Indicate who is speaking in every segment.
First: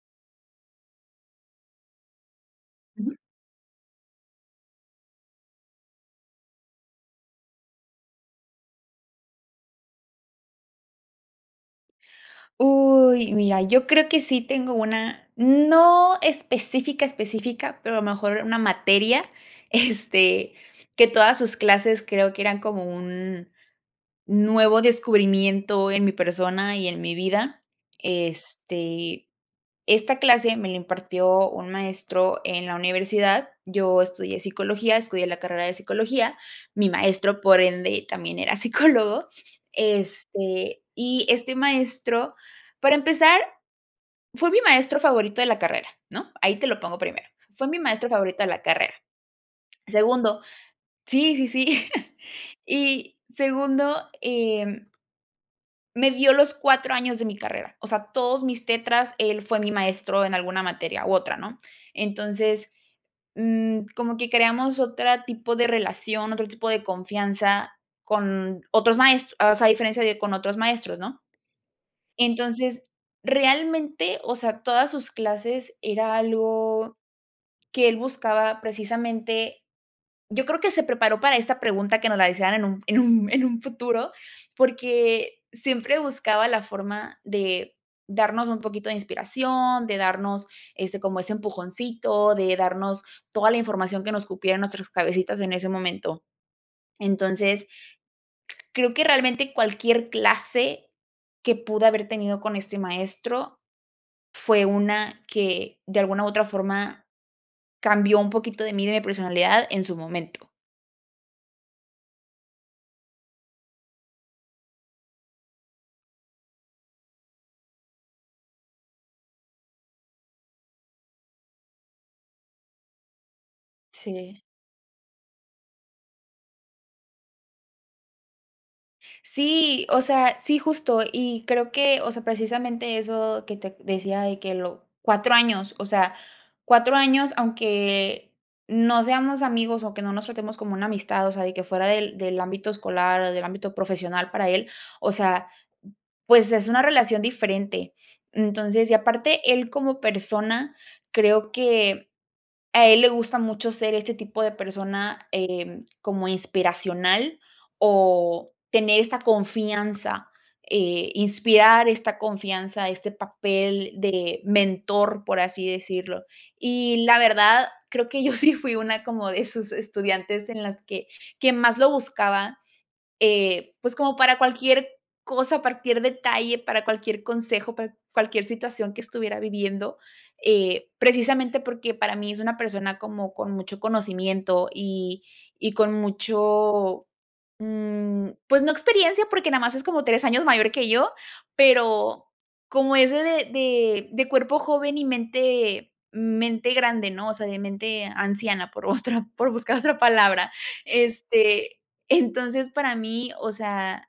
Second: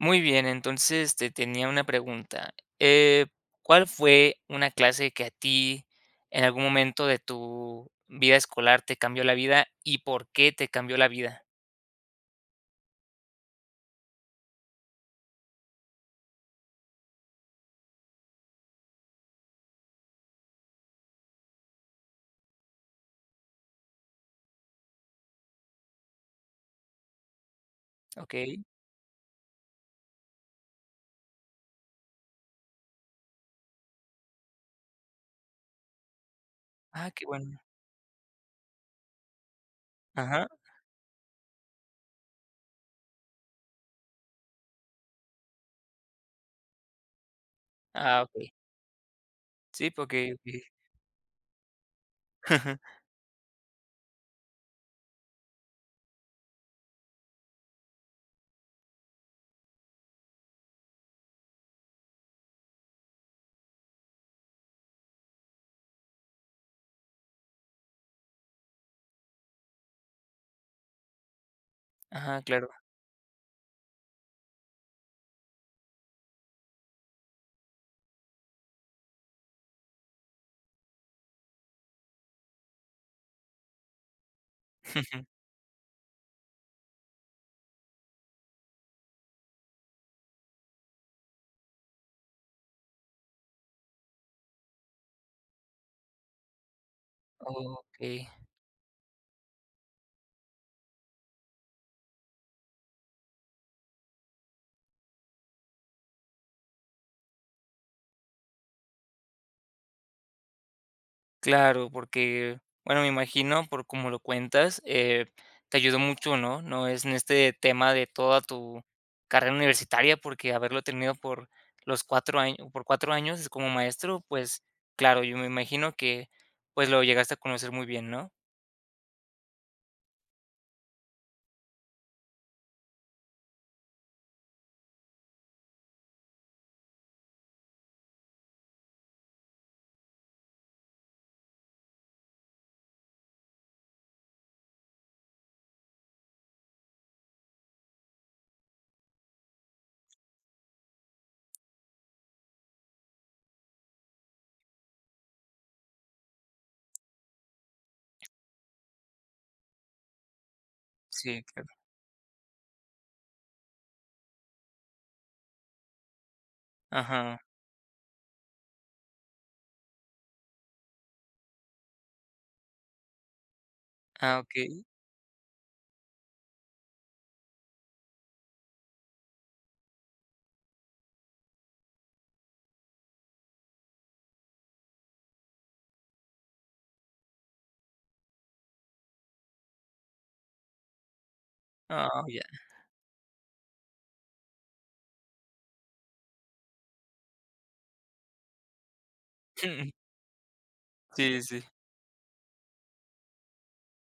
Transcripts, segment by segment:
Speaker 1: Muy bien, entonces, te tenía una pregunta,
Speaker 2: Ujú.
Speaker 1: eh, ¿cuál fue una clase que a ti en algún momento de tu vida escolar te cambió la vida y por qué te cambió la vida?
Speaker 2: Uy, mira, yo creo que sí tengo una no específica, específica, pero a lo mejor una materia, este que todas sus clases creo que eran como un nuevo descubrimiento en mi persona y en mi vida,
Speaker 1: Okey.
Speaker 2: este, esta clase me lo impartió un maestro en la universidad, yo estudié psicología, estudié la carrera de psicología, mi
Speaker 1: Ah, qué
Speaker 2: maestro,
Speaker 1: bueno.
Speaker 2: por ende, también era psicólogo,
Speaker 1: Ajá.
Speaker 2: este, y este maestro, para empezar, fue mi maestro favorito de la carrera, ¿no?, ahí te lo pongo primero, fue mi maestro
Speaker 1: Ah,
Speaker 2: favorito de
Speaker 1: okey.
Speaker 2: la carrera,
Speaker 1: Sí, porque
Speaker 2: segundo,
Speaker 1: di.
Speaker 2: sí sí sí, y segundo, eh me dio los 4 años de mi carrera, o sea, todos mis tetras, él fue mi maestro en alguna materia u otra, ¿no?, entonces, mm, como que creamos otra tipo de relación, otro tipo de confianza con otros maestros, o sea, a diferencia de con otros maestros, ¿no?
Speaker 1: Ajá, claro.
Speaker 2: entonces, realmente, o sea, todas sus clases era algo que él buscaba precisamente. Yo creo que se preparó para esta pregunta que nos la hicieran en un en un en un futuro, porque siempre buscaba la forma de darnos un poquito de inspiración, de darnos, este, como ese empujoncito, de darnos toda la información que nos cupiera en nuestras cabecitas en ese momento, entonces,
Speaker 1: Okey.
Speaker 2: creo que realmente cualquier clase que pude haber tenido con este maestro, fue una que de alguna u otra forma cambió un poquito de mí de mi personalidad en su momento.
Speaker 1: Claro, porque, bueno, me imagino, por como lo cuentas, eh, te ayudó mucho, ¿no? No es en este tema de toda tu carrera universitaria, porque haberlo tenido por los 4 año por 4 años, como maestro,
Speaker 2: Sí.
Speaker 1: pues, claro, yo me imagino que, pues, lo llegaste a conocer muy bien, ¿no?
Speaker 2: Sí, o sea, sí justo, y creo que, o sea, precisamente, eso que te decía de que lo 4 años, o sea, 4 años, aunque no seamos amigos o que no nos tratemos como una amistad, o sea, de que fuera del del ámbito escolar o del ámbito profesional para él, o sea, pues, es una relación diferente. Entonces, y aparte él como persona, creo que a él le gusta mucho ser este tipo de persona, em, como inspiracional o tener esta confianza, eh,
Speaker 1: Sí, claro.
Speaker 2: inspirar esta confianza, este papel de mentor, por así decirlo. Y la
Speaker 1: Ajá.
Speaker 2: verdad, creo que yo sí fui una como de sus estudiantes en las que que más lo buscaba, eh, pues, como para
Speaker 1: Ah, okey.
Speaker 2: cualquier cosa, partir detalle, para cualquier consejo, para cualquier situación que estuviera viviendo. Eh, precisamente, porque para mí es una persona como con mucho conocimiento y y con mucho, mm, pues, no experiencia, porque nada más es como 3 años mayor que yo,
Speaker 1: Oh,
Speaker 2: pero
Speaker 1: ya.
Speaker 2: como es de de de cuerpo joven y mente mente grande ¿no? O sea, de mente anciana por otra por buscar otra palabra.
Speaker 1: Sí, sí, sí.
Speaker 2: Este, entonces, para mí, o sea,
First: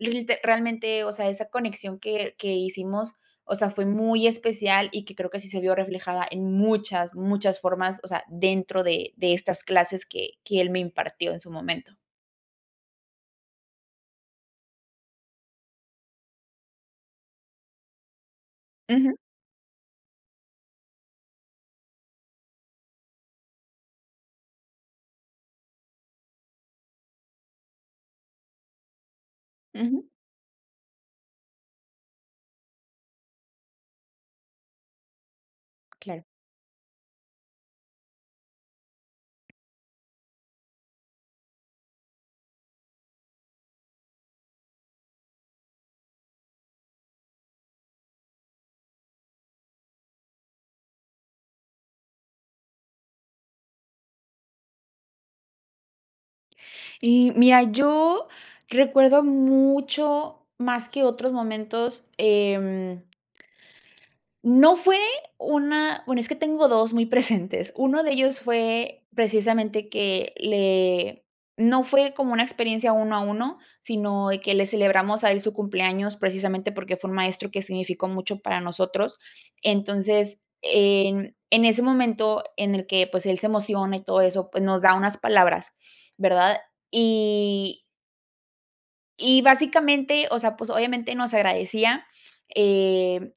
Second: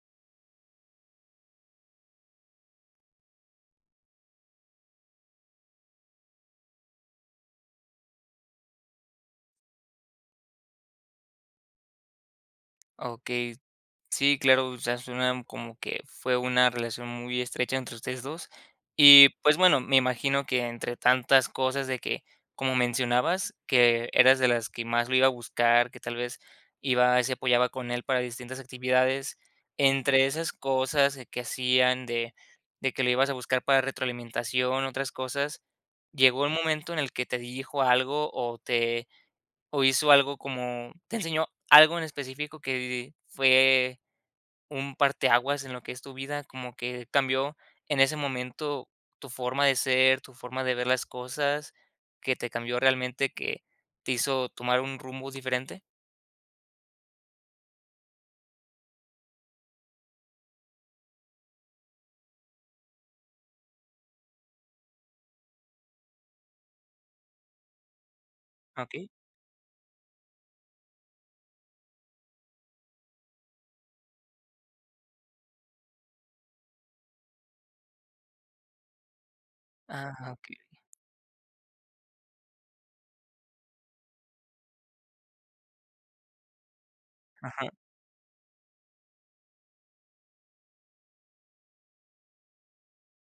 Speaker 2: realte realmente, o sea, esa conexión que que hicimos, o sea, fue muy especial y que creo que sí se vio reflejada en muchas, muchas formas, o sea, dentro de de estas clases que que él me impartió en su momento.
Speaker 1: Okey. Sí, claro, o sea, suena como que fue una relación muy estrecha entre ustedes 2.
Speaker 2: Ujú.
Speaker 1: Y, pues, bueno, me imagino que entre tantas cosas de que, como mencionabas, que eras de las que más lo iba a buscar, que tal vez, iba se apoyaba con él para distintas actividades.
Speaker 2: Ujú.
Speaker 1: Entre esas cosas que hacían de de que lo ibas a buscar para retroalimentación, otras cosas,
Speaker 2: Claro.
Speaker 1: ¿llegó el momento en el que te dijo algo o te o hizo algo como te enseñó algo en específico que fue un parteaguas en lo que es tu vida, como que cambió en ese momento tu forma de ser, tu forma de ver las cosas, que te cambió realmente, que te hizo tomar un rumbo diferente?
Speaker 2: Y, mira, yo recuerdo mucho más que otros momentos, em. No fue una bueno, es que tengo 2 muy presentes. Uno de ellos fue,
Speaker 1: Okey.
Speaker 2: precisamente, que le no fue como una experiencia uno a uno, sino de que le celebramos a él su cumpleaños, precisamente, porque fue un maestro que significó mucho para nosotros.
Speaker 1: Ah,
Speaker 2: Entonces,
Speaker 1: okey.
Speaker 2: en en ese momento en el que, pues, él se emociona y todo eso, pues, nos da unas palabras, ¿verdad?
Speaker 1: Ajá.
Speaker 2: Y y, básicamente, o sea, pues, obviamente, nos agradecía, em,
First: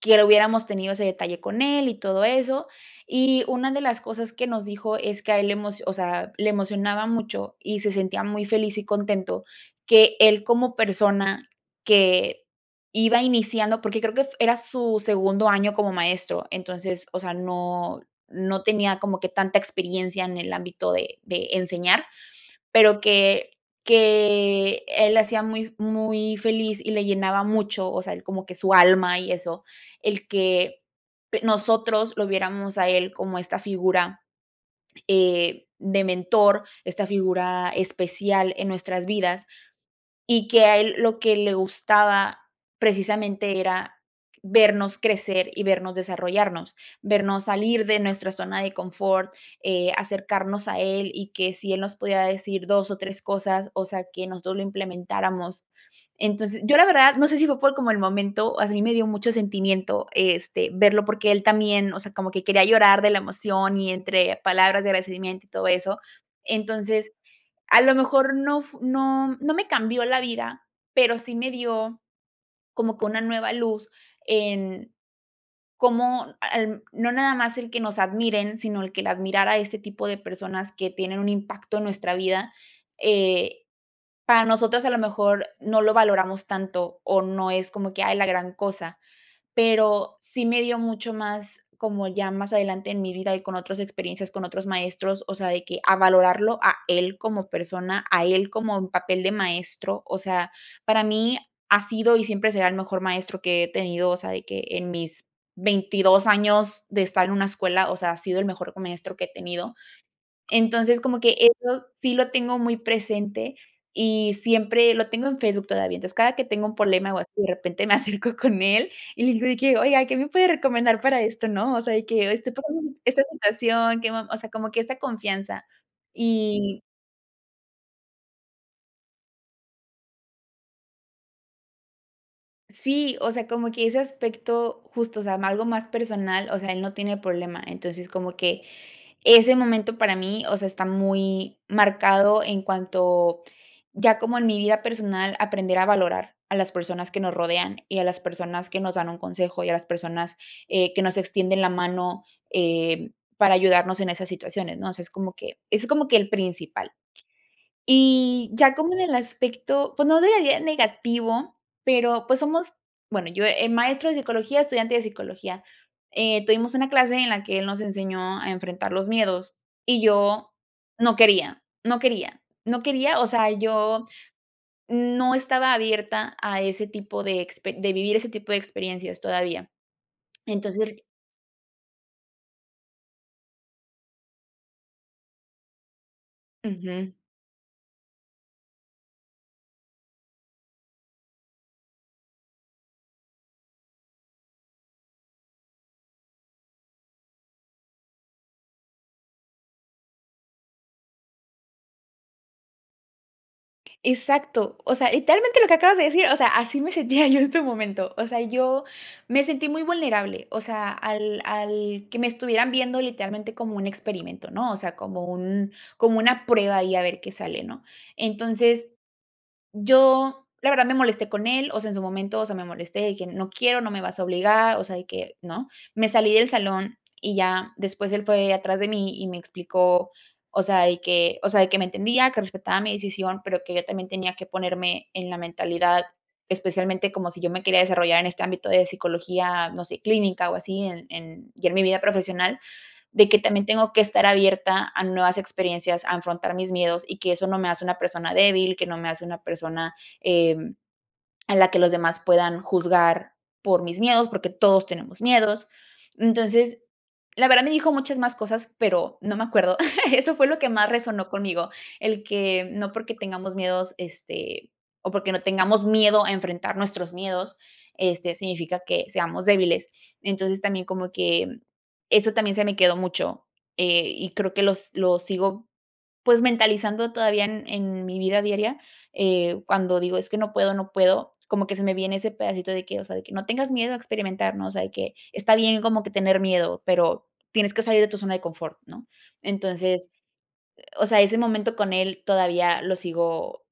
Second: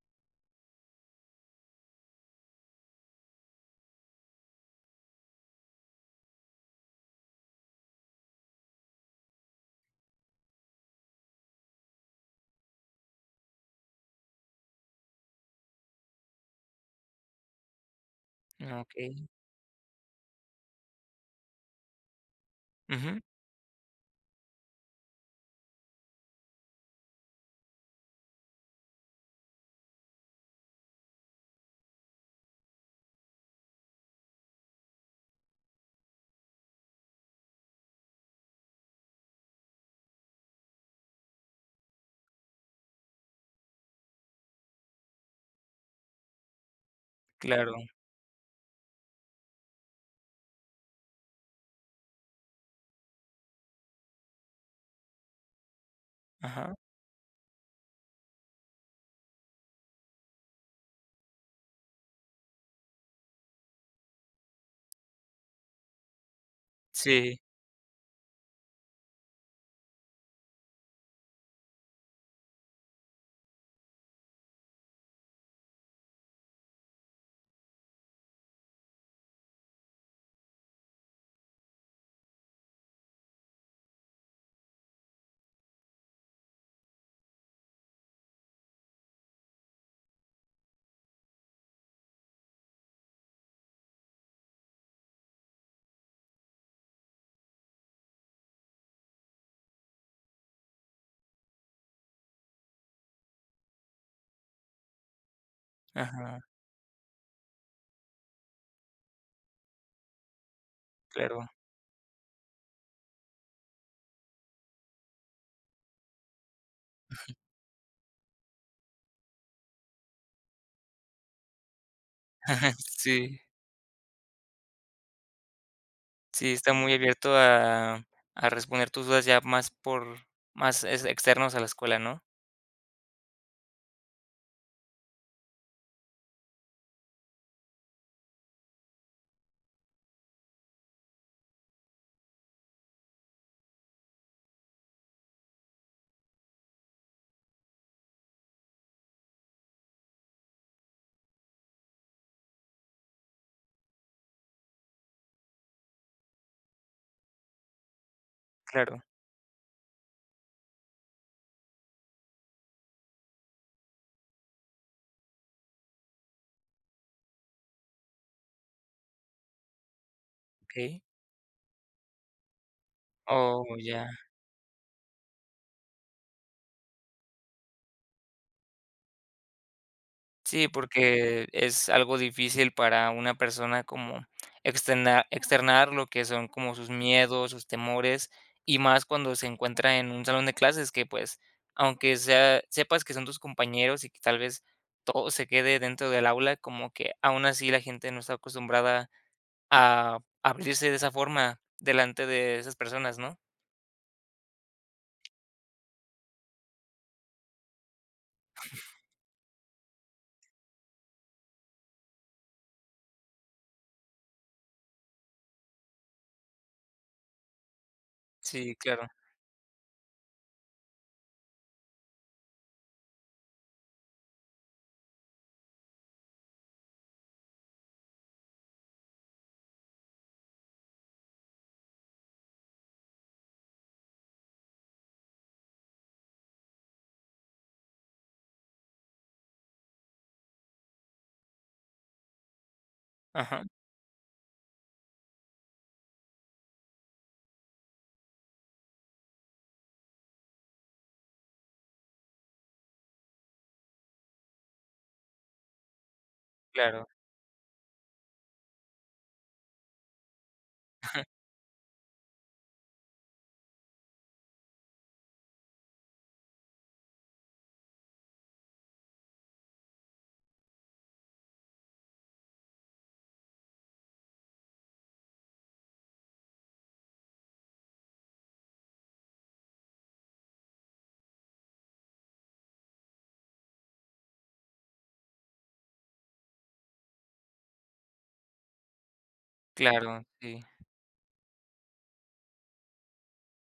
Speaker 2: que le hubiéramos tenido ese detalle con él y todo eso. Y una de las cosas que nos dijo es que a él le emocio o sea, le emocionaba mucho y se sentía muy feliz y contento, que él, como persona, que iba iniciando porque creo que f era su segundo año como maestro. Entonces, o sea, no no
Speaker 1: Ah,
Speaker 2: tenía como
Speaker 1: okey.
Speaker 2: que tanta experiencia en el ámbito de de enseñar, pero
Speaker 1: Ujú.
Speaker 2: que que él le hacía muy muy feliz y le llenaba mucho, o sea, él como que su alma y eso, el que nosotros lo viéramos a él como esta figura, eh, de mentor, esta figura especial en nuestras vidas, y que a él lo que le gustaba, precisamente, era vernos crecer y vernos desarrollarnos, vernos
Speaker 1: Claro.
Speaker 2: salir de nuestra zona de confort, eh, acercarnos a él y que si él nos podía decir 2 o 3 cosas, o sea, que nosotros lo implementáramos. Entonces, yo
Speaker 1: Ajá.
Speaker 2: la verdad, no sé si fue por como el momento, a mí me dio mucho sentimiento, este, verlo, porque él también, o sea, como que quería llorar de la emoción y entre palabras de agradecimiento y todo eso. Entonces,
Speaker 1: Sí.
Speaker 2: a lo mejor, no fu no no me cambió la vida, pero sí me dio como que una nueva luz en cómo al no nada más el que nos admiren, sino el que la admirar a este tipo de personas que tienen un impacto en nuestra vida. Eh, para nosotras, a lo mejor, no lo valoramos tanto o no es como que, ay, la gran cosa, pero sí me dio mucho más como ya más adelante en mi vida y con otras experiencias, con otros maestros, o sea, de que a valorarlo a él como persona, a él como en papel de maestro. O sea, para mí ha sido y siempre será el mejor maestro que he tenido, o sea, de que en mis 22
Speaker 1: Ajá.
Speaker 2: años de estar en una escuela, o sea, ha sido el mejor maestro que he tenido. Entonces, como que
Speaker 1: Claro.
Speaker 2: eso sí lo tengo muy presente y siempre lo tengo en Facebook todavía, entonces, cada que tengo un problema o así, de repente, me acerco con él y le digo de que, oiga, ¿qué me puede recomendar para esto?, ¿no? O sea, y que estoy pasando por esta
Speaker 1: Sí.
Speaker 2: situación, que me o sea, como que esta confianza.
Speaker 1: Sí, está
Speaker 2: Y.
Speaker 1: muy abierto a a responder tus dudas, ya más por más es externos a la escuela, ¿no?
Speaker 2: Sí, o sea, como que ese aspecto, justo, o sea, algo más personal, o sea, él no tiene problema. Entonces, como que ese momento, para mí, o sea, está muy marcado en cuanto ya como en mi vida personal aprender a valorar a las personas que nos rodean y a las personas que nos dan un consejo, y a las personas, eh, que nos extienden la mano, eh, para ayudarnos en esas situaciones, ¿no? O sea, es como que es como que el principal. Y ya como en
Speaker 1: Claro.
Speaker 2: el aspecto, pues, no [unintelligible] negativo, pero, pues, somos, bueno, yo el maestro de psicología, estudiante de psicología, eh, tuvimos una clase en la que él nos enseñó a enfrentar los miedos y yo
Speaker 1: Okey.
Speaker 2: no quería, no quería, no quería. O sea,
Speaker 1: Oh, ya.
Speaker 2: yo no estaba abierta a ese tipo de expe de vivir ese tipo de experiencias todavía.
Speaker 1: Sí,
Speaker 2: Entonces.
Speaker 1: porque es algo difícil para una persona como extena externar lo que son como sus
Speaker 2: Ujú.
Speaker 1: miedos, sus temores, y más cuando se encuentra en un salón de clases, que, pues, aunque sea sepas que son tus compañeros y que, tal vez, todo se quede dentro del aula, como que aún así la gente no está acostumbrada a abrirse de esa forma delante de esas personas, ¿no?
Speaker 2: Exacto, o sea, literalmente, lo que acabas de decir, o sea, así me sentía yo en este momento, o sea, yo me sentí muy vulnerable, o sea, al al que me estuvieran viendo literalmente como un experimento, ¿no? O sea, como un como una prueba ahí a ver qué sale, ¿no?
Speaker 1: Sí,
Speaker 2: Entonces,
Speaker 1: claro.
Speaker 2: yo, la verdad, me molesté con él, o sea, en su momento, o sea, me molesté de que no quiero, no me vas a obligar, o sea, de que, no, me salí del salón y ya después, él fue atrás de mí y me explicó, o sea, y que, o sea, de que me entendía, que respetaba mi decisión, pero que yo también tenía que ponerme en la mentalidad, especialmente, como si yo me quería desarrollar en este ámbito de psicología, no sé, clínica o así en en ya en mi vida profesional, de que también
Speaker 1: Ajá.
Speaker 2: tengo que estar abierta a nuevas experiencias, a afrontar mis miedos, y que eso no me hace una persona débil, que no me hace una persona, eh, a la que los demás puedan juzgar por mis miedos, porque todos tenemos miedos. Entonces,
Speaker 1: Claro.
Speaker 2: la verdad, me dijo muchas más cosas, pero no me acuerdo. Eso fue lo que más resonó conmigo. El que no porque tengamos miedos, este, o porque no tengamos miedo a enfrentar nuestros miedos, este, significa que seamos débiles. Entonces, también como que eso también se me quedó mucho, eh, y creo que los lo sigo, pues, mentalizando todavía en en mi vida diaria. Eh, cuando digo es que no puedo, no puedo, como que se me viene ese pedacito de que, o sea, de que no tengas miedo a experimentar, ¿no? O sea, de que está bien como que tener miedo, pero tienes que salir de tu zona de confort, ¿no? Entonces,
Speaker 1: Claro, sí.
Speaker 2: eh, o sea, ese momento con él, todavía lo sigo,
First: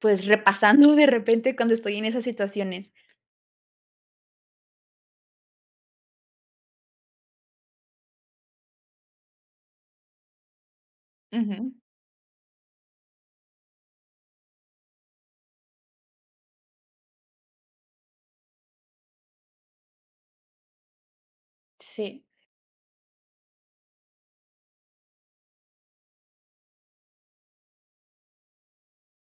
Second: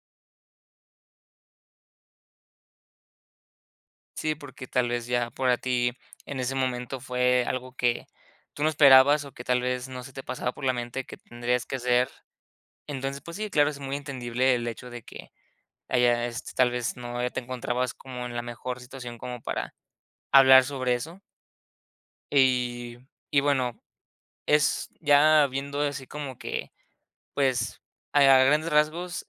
Speaker 2: pues, repasando de repente cuando estoy en esas situaciones.
Speaker 1: Sí, porque tal vez ya para ti en ese momento fue algo que tú no esperabas o que tal vez no se te pasaba por la mente que tendrías
Speaker 2: Ujú.
Speaker 1: que hacer, entonces, pues sí, claro, es muy entendible el hecho de que haya, este, tal vez no te encontrabas como en la mejor situación como para hablar sobre eso.
Speaker 2: Sí.
Speaker 1: Y y bueno, es ya viendo así como que, pues, a grandes rasgos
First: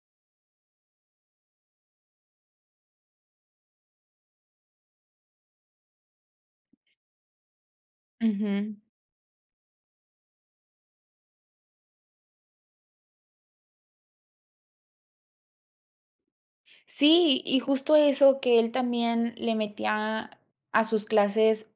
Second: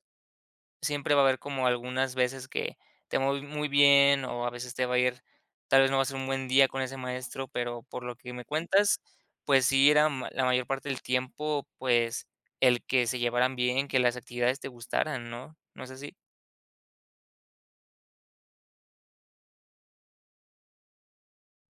Speaker 1: siempre va a haber como algunas veces que te va ir muy bien o a veces te va a ir, tal vez no va a ser un buen día con ese maestro, pero por lo que me
Speaker 2: Ujú.
Speaker 1: cuentas, pues sí era la mayor parte del tiempo, pues, el que se llevaran bien, que las actividades te gustaran, ¿no?, ¿no es así?
Speaker 2: Sí, y justo eso, que él también le metía a sus clases,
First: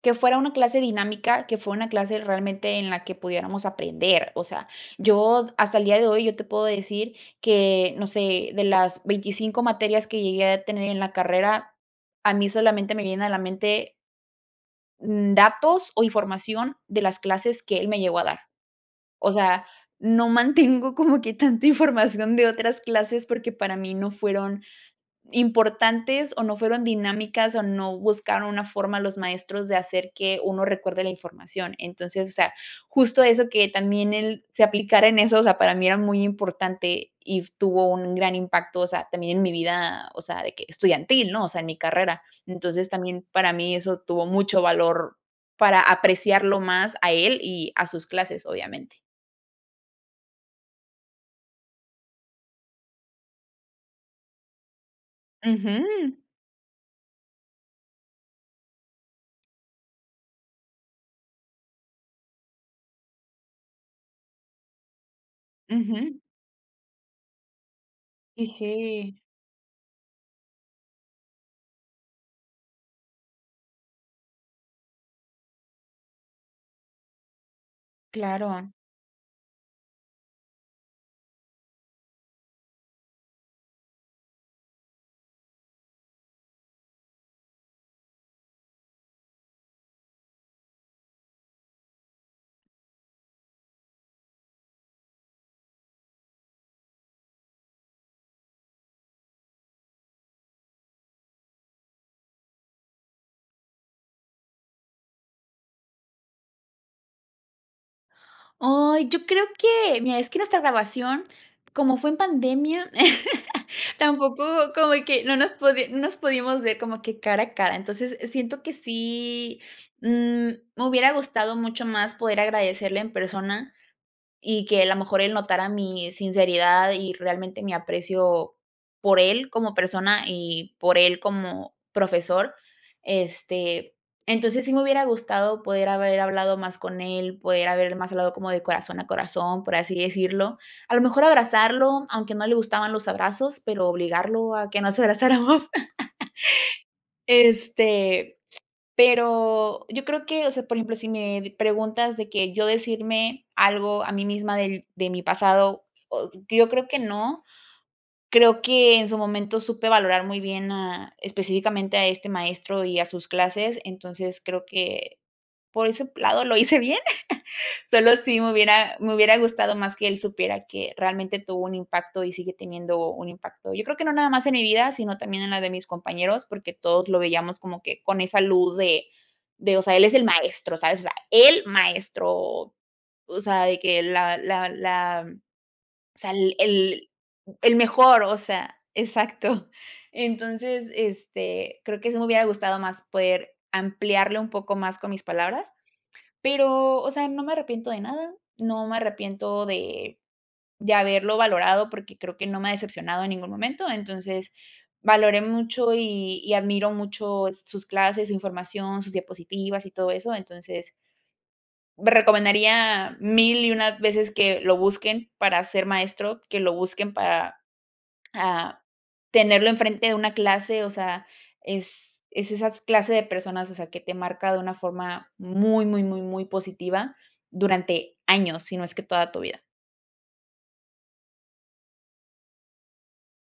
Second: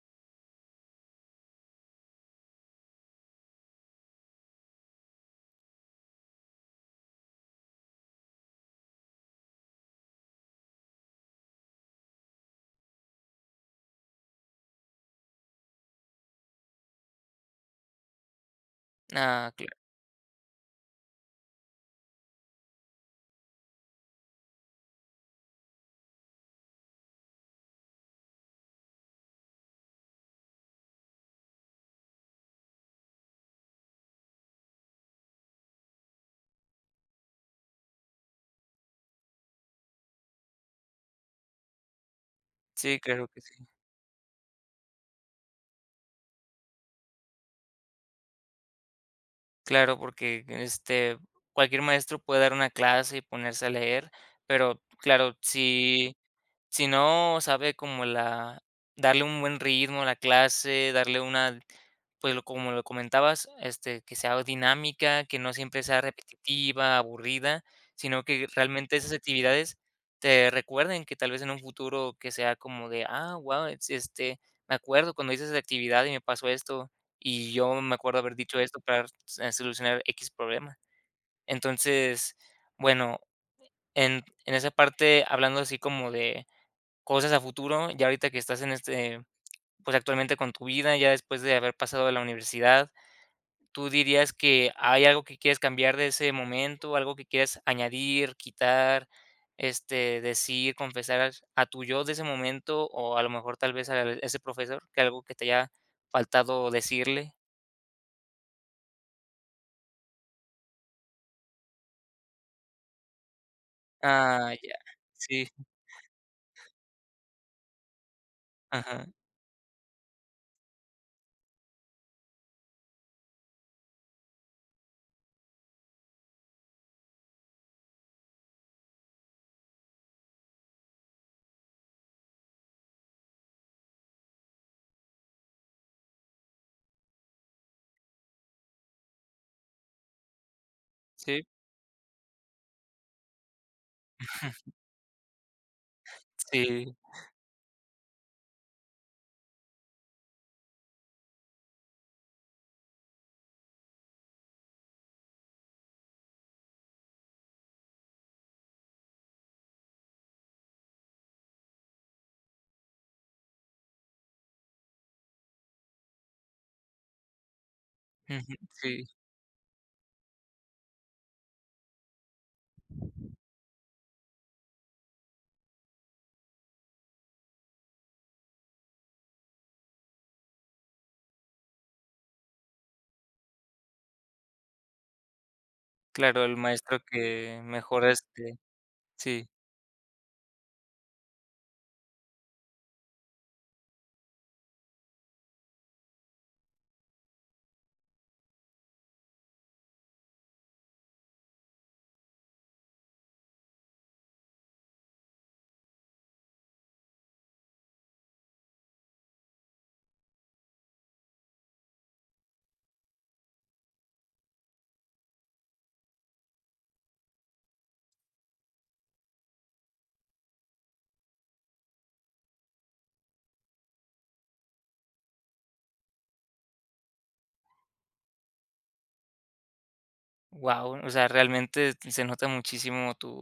Speaker 2: que fuera una clase dinámica, que fue una clase realmente en la que pudiéramos aprender, o sea, yo hasta el día de hoy yo te puedo decir que, no sé, de las 25 materias que llegué a tener en la carrera, a mí solamente me vienen a la mente datos o información de las clases que él me llegó a dar, o
Speaker 1: Ah,
Speaker 2: sea,
Speaker 1: claro.
Speaker 2: no mantengo como que tanta información de otras clases porque para mí no fueron importantes o no fueron dinámicas o no buscaron una forma los maestros de hacer que 1 recuerde la información, entonces, o sea, justo eso, que también él se aplicara en eso, o sea, para mí era muy importante y tuvo un gran impacto, o sea, también en mi vida, o sea, de que estudiantil, ¿no?, o sea, en mi carrera, entonces,
Speaker 1: Sí,
Speaker 2: también
Speaker 1: claro que
Speaker 2: para
Speaker 1: sí.
Speaker 2: mí eso tuvo mucho valor para apreciarlo más a él y a sus clases, obviamente.
Speaker 1: Claro. Porque, este, cualquier maestro puede dar una clase, y ponerse a leer. Pero, claro, si
Speaker 2: Ujú.
Speaker 1: si no sabe, como la darle un buen ritmo a la clase. Darle una pues, lo como lo comentabas, este, que sea dinámica, que no siempre sea
Speaker 2: Ujú.
Speaker 1: repetitiva, aburrida, sino
Speaker 2: Y
Speaker 1: que realmente, esas
Speaker 2: sí.
Speaker 1: actividades te recuerden, que tal vez, en un futuro, que sea como de: "Ah, guau. Este, me acuerdo cuando hice esa actividad, y me pasó esto. Y yo me acuerdo, haber dicho
Speaker 2: Claro.
Speaker 1: esto, para r solucionar x problema". Entonces, bueno, en en esa parte, hablando así, como de cosas a futuro. Ya ahorita, que estás en este, pues, actualmente con tu vida. Ya después, de haber pasado de la universidad. Tú dirías que, ¿hay algo que quieres cambiar de ese momento? ¿Algo que quieres añadir, quitar, este, decir, confesar, a tu yo de ese momento? O a lo mejor, tal vez, a ese Profesor, que ¿Algo que te haya faltado decirle?
Speaker 2: Ay. Yo creo que mira, es que nuestra graduación, como fue en pandemia, tampoco
Speaker 1: Ah, ya.
Speaker 2: como que no
Speaker 1: Sí.
Speaker 2: nos no nos pudimos ver, como que cara a cara. Entonces, siento que
Speaker 1: Ajá.
Speaker 2: sí, mm, me hubiera gustado mucho más, poder agradecerle en persona. Y que a la mejor, él notara mi sinceridad y, realmente, mi aprecio por él, como persona, y por él como profesor. Este, entonces, sí me hubiera gustado, poder haber hablado más con él. Poder haber más hablado como de corazón a corazón, por así decirlo. A lo mejor
Speaker 1: Sí.
Speaker 2: abrazarlo, aunque no le gustaban los abrazos, pero obligarlo, a que nos abrazáramos.
Speaker 1: Sí.
Speaker 2: Este, pero yo creo que o sea, por ejemplo, si me preguntas de que, yo decirme algo, a mí misma del de mi pasado, yo creo que no. Creo que en su momento, supe valorar muy bien a específicamente, a este maestro, y a sus clases. Entonces, creo que, por ese lado lo hice bien. Sólo sí, me
Speaker 1: Ujú,
Speaker 2: hubiera
Speaker 1: sí.
Speaker 2: me hubiera gustado más, que él supiera, que realmente tuvo un impacto, y sigue teniendo un impacto. Yo creo, que no nada más en mi vida, sino también en la de mis compañeros. Porque todos lo veíamos, como que con esa luz de de O sea, él es el maestro. ¿sabes? O sea, el maestro. O o sea, de que la la la o sea,
Speaker 1: Claro, el maestro
Speaker 2: el-el
Speaker 1: que
Speaker 2: el
Speaker 1: mejora,
Speaker 2: mejor. O
Speaker 1: este
Speaker 2: sea
Speaker 1: Sí.
Speaker 2: exacto. Entonces, este, creo que, sí me hubiera gustado más, poder ampliarlo un poco más, con mis palabras. Pero, o sea, no me arrepiento de nada. No me arrepiento de de haberlo valorado, porque creo, que no me ha decepcionado, en ningún momento. Entonces, valoré mucho, y y admiro mucho sus clases, su información, sus diapositivas, y todo eso. Entonces, lo recomendaría, 1000 y 1 veces, que lo busquen para ser maestro. Que lo busquen para, ah, tenerlo enfrente de una clase. O sea, es es esas clase de personas, o sea, que te marca de una forma muy, muy, muy, muy positiva, durante años, si no es que toda tu vida.
Speaker 1: Wao. O sea, realmente, se nota muchísimo, tu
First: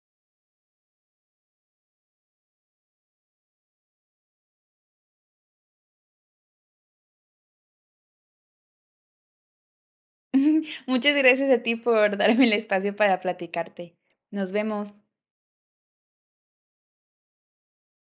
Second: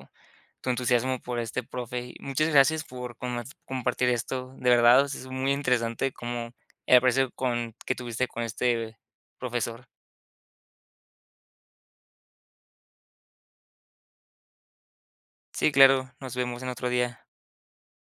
Speaker 1: tu entusiasmo por este profe. Y muchas gracias, por comp compartir esto. De verdad, o sea, es muy interesante, como el aprecio con que tuviste, con este profesor.
Speaker 2: Muchas gracias a ti, por darme el espacio para platicarte. Nos vemos.
Speaker 1: Sí, claro. Nos vemos, en otro día.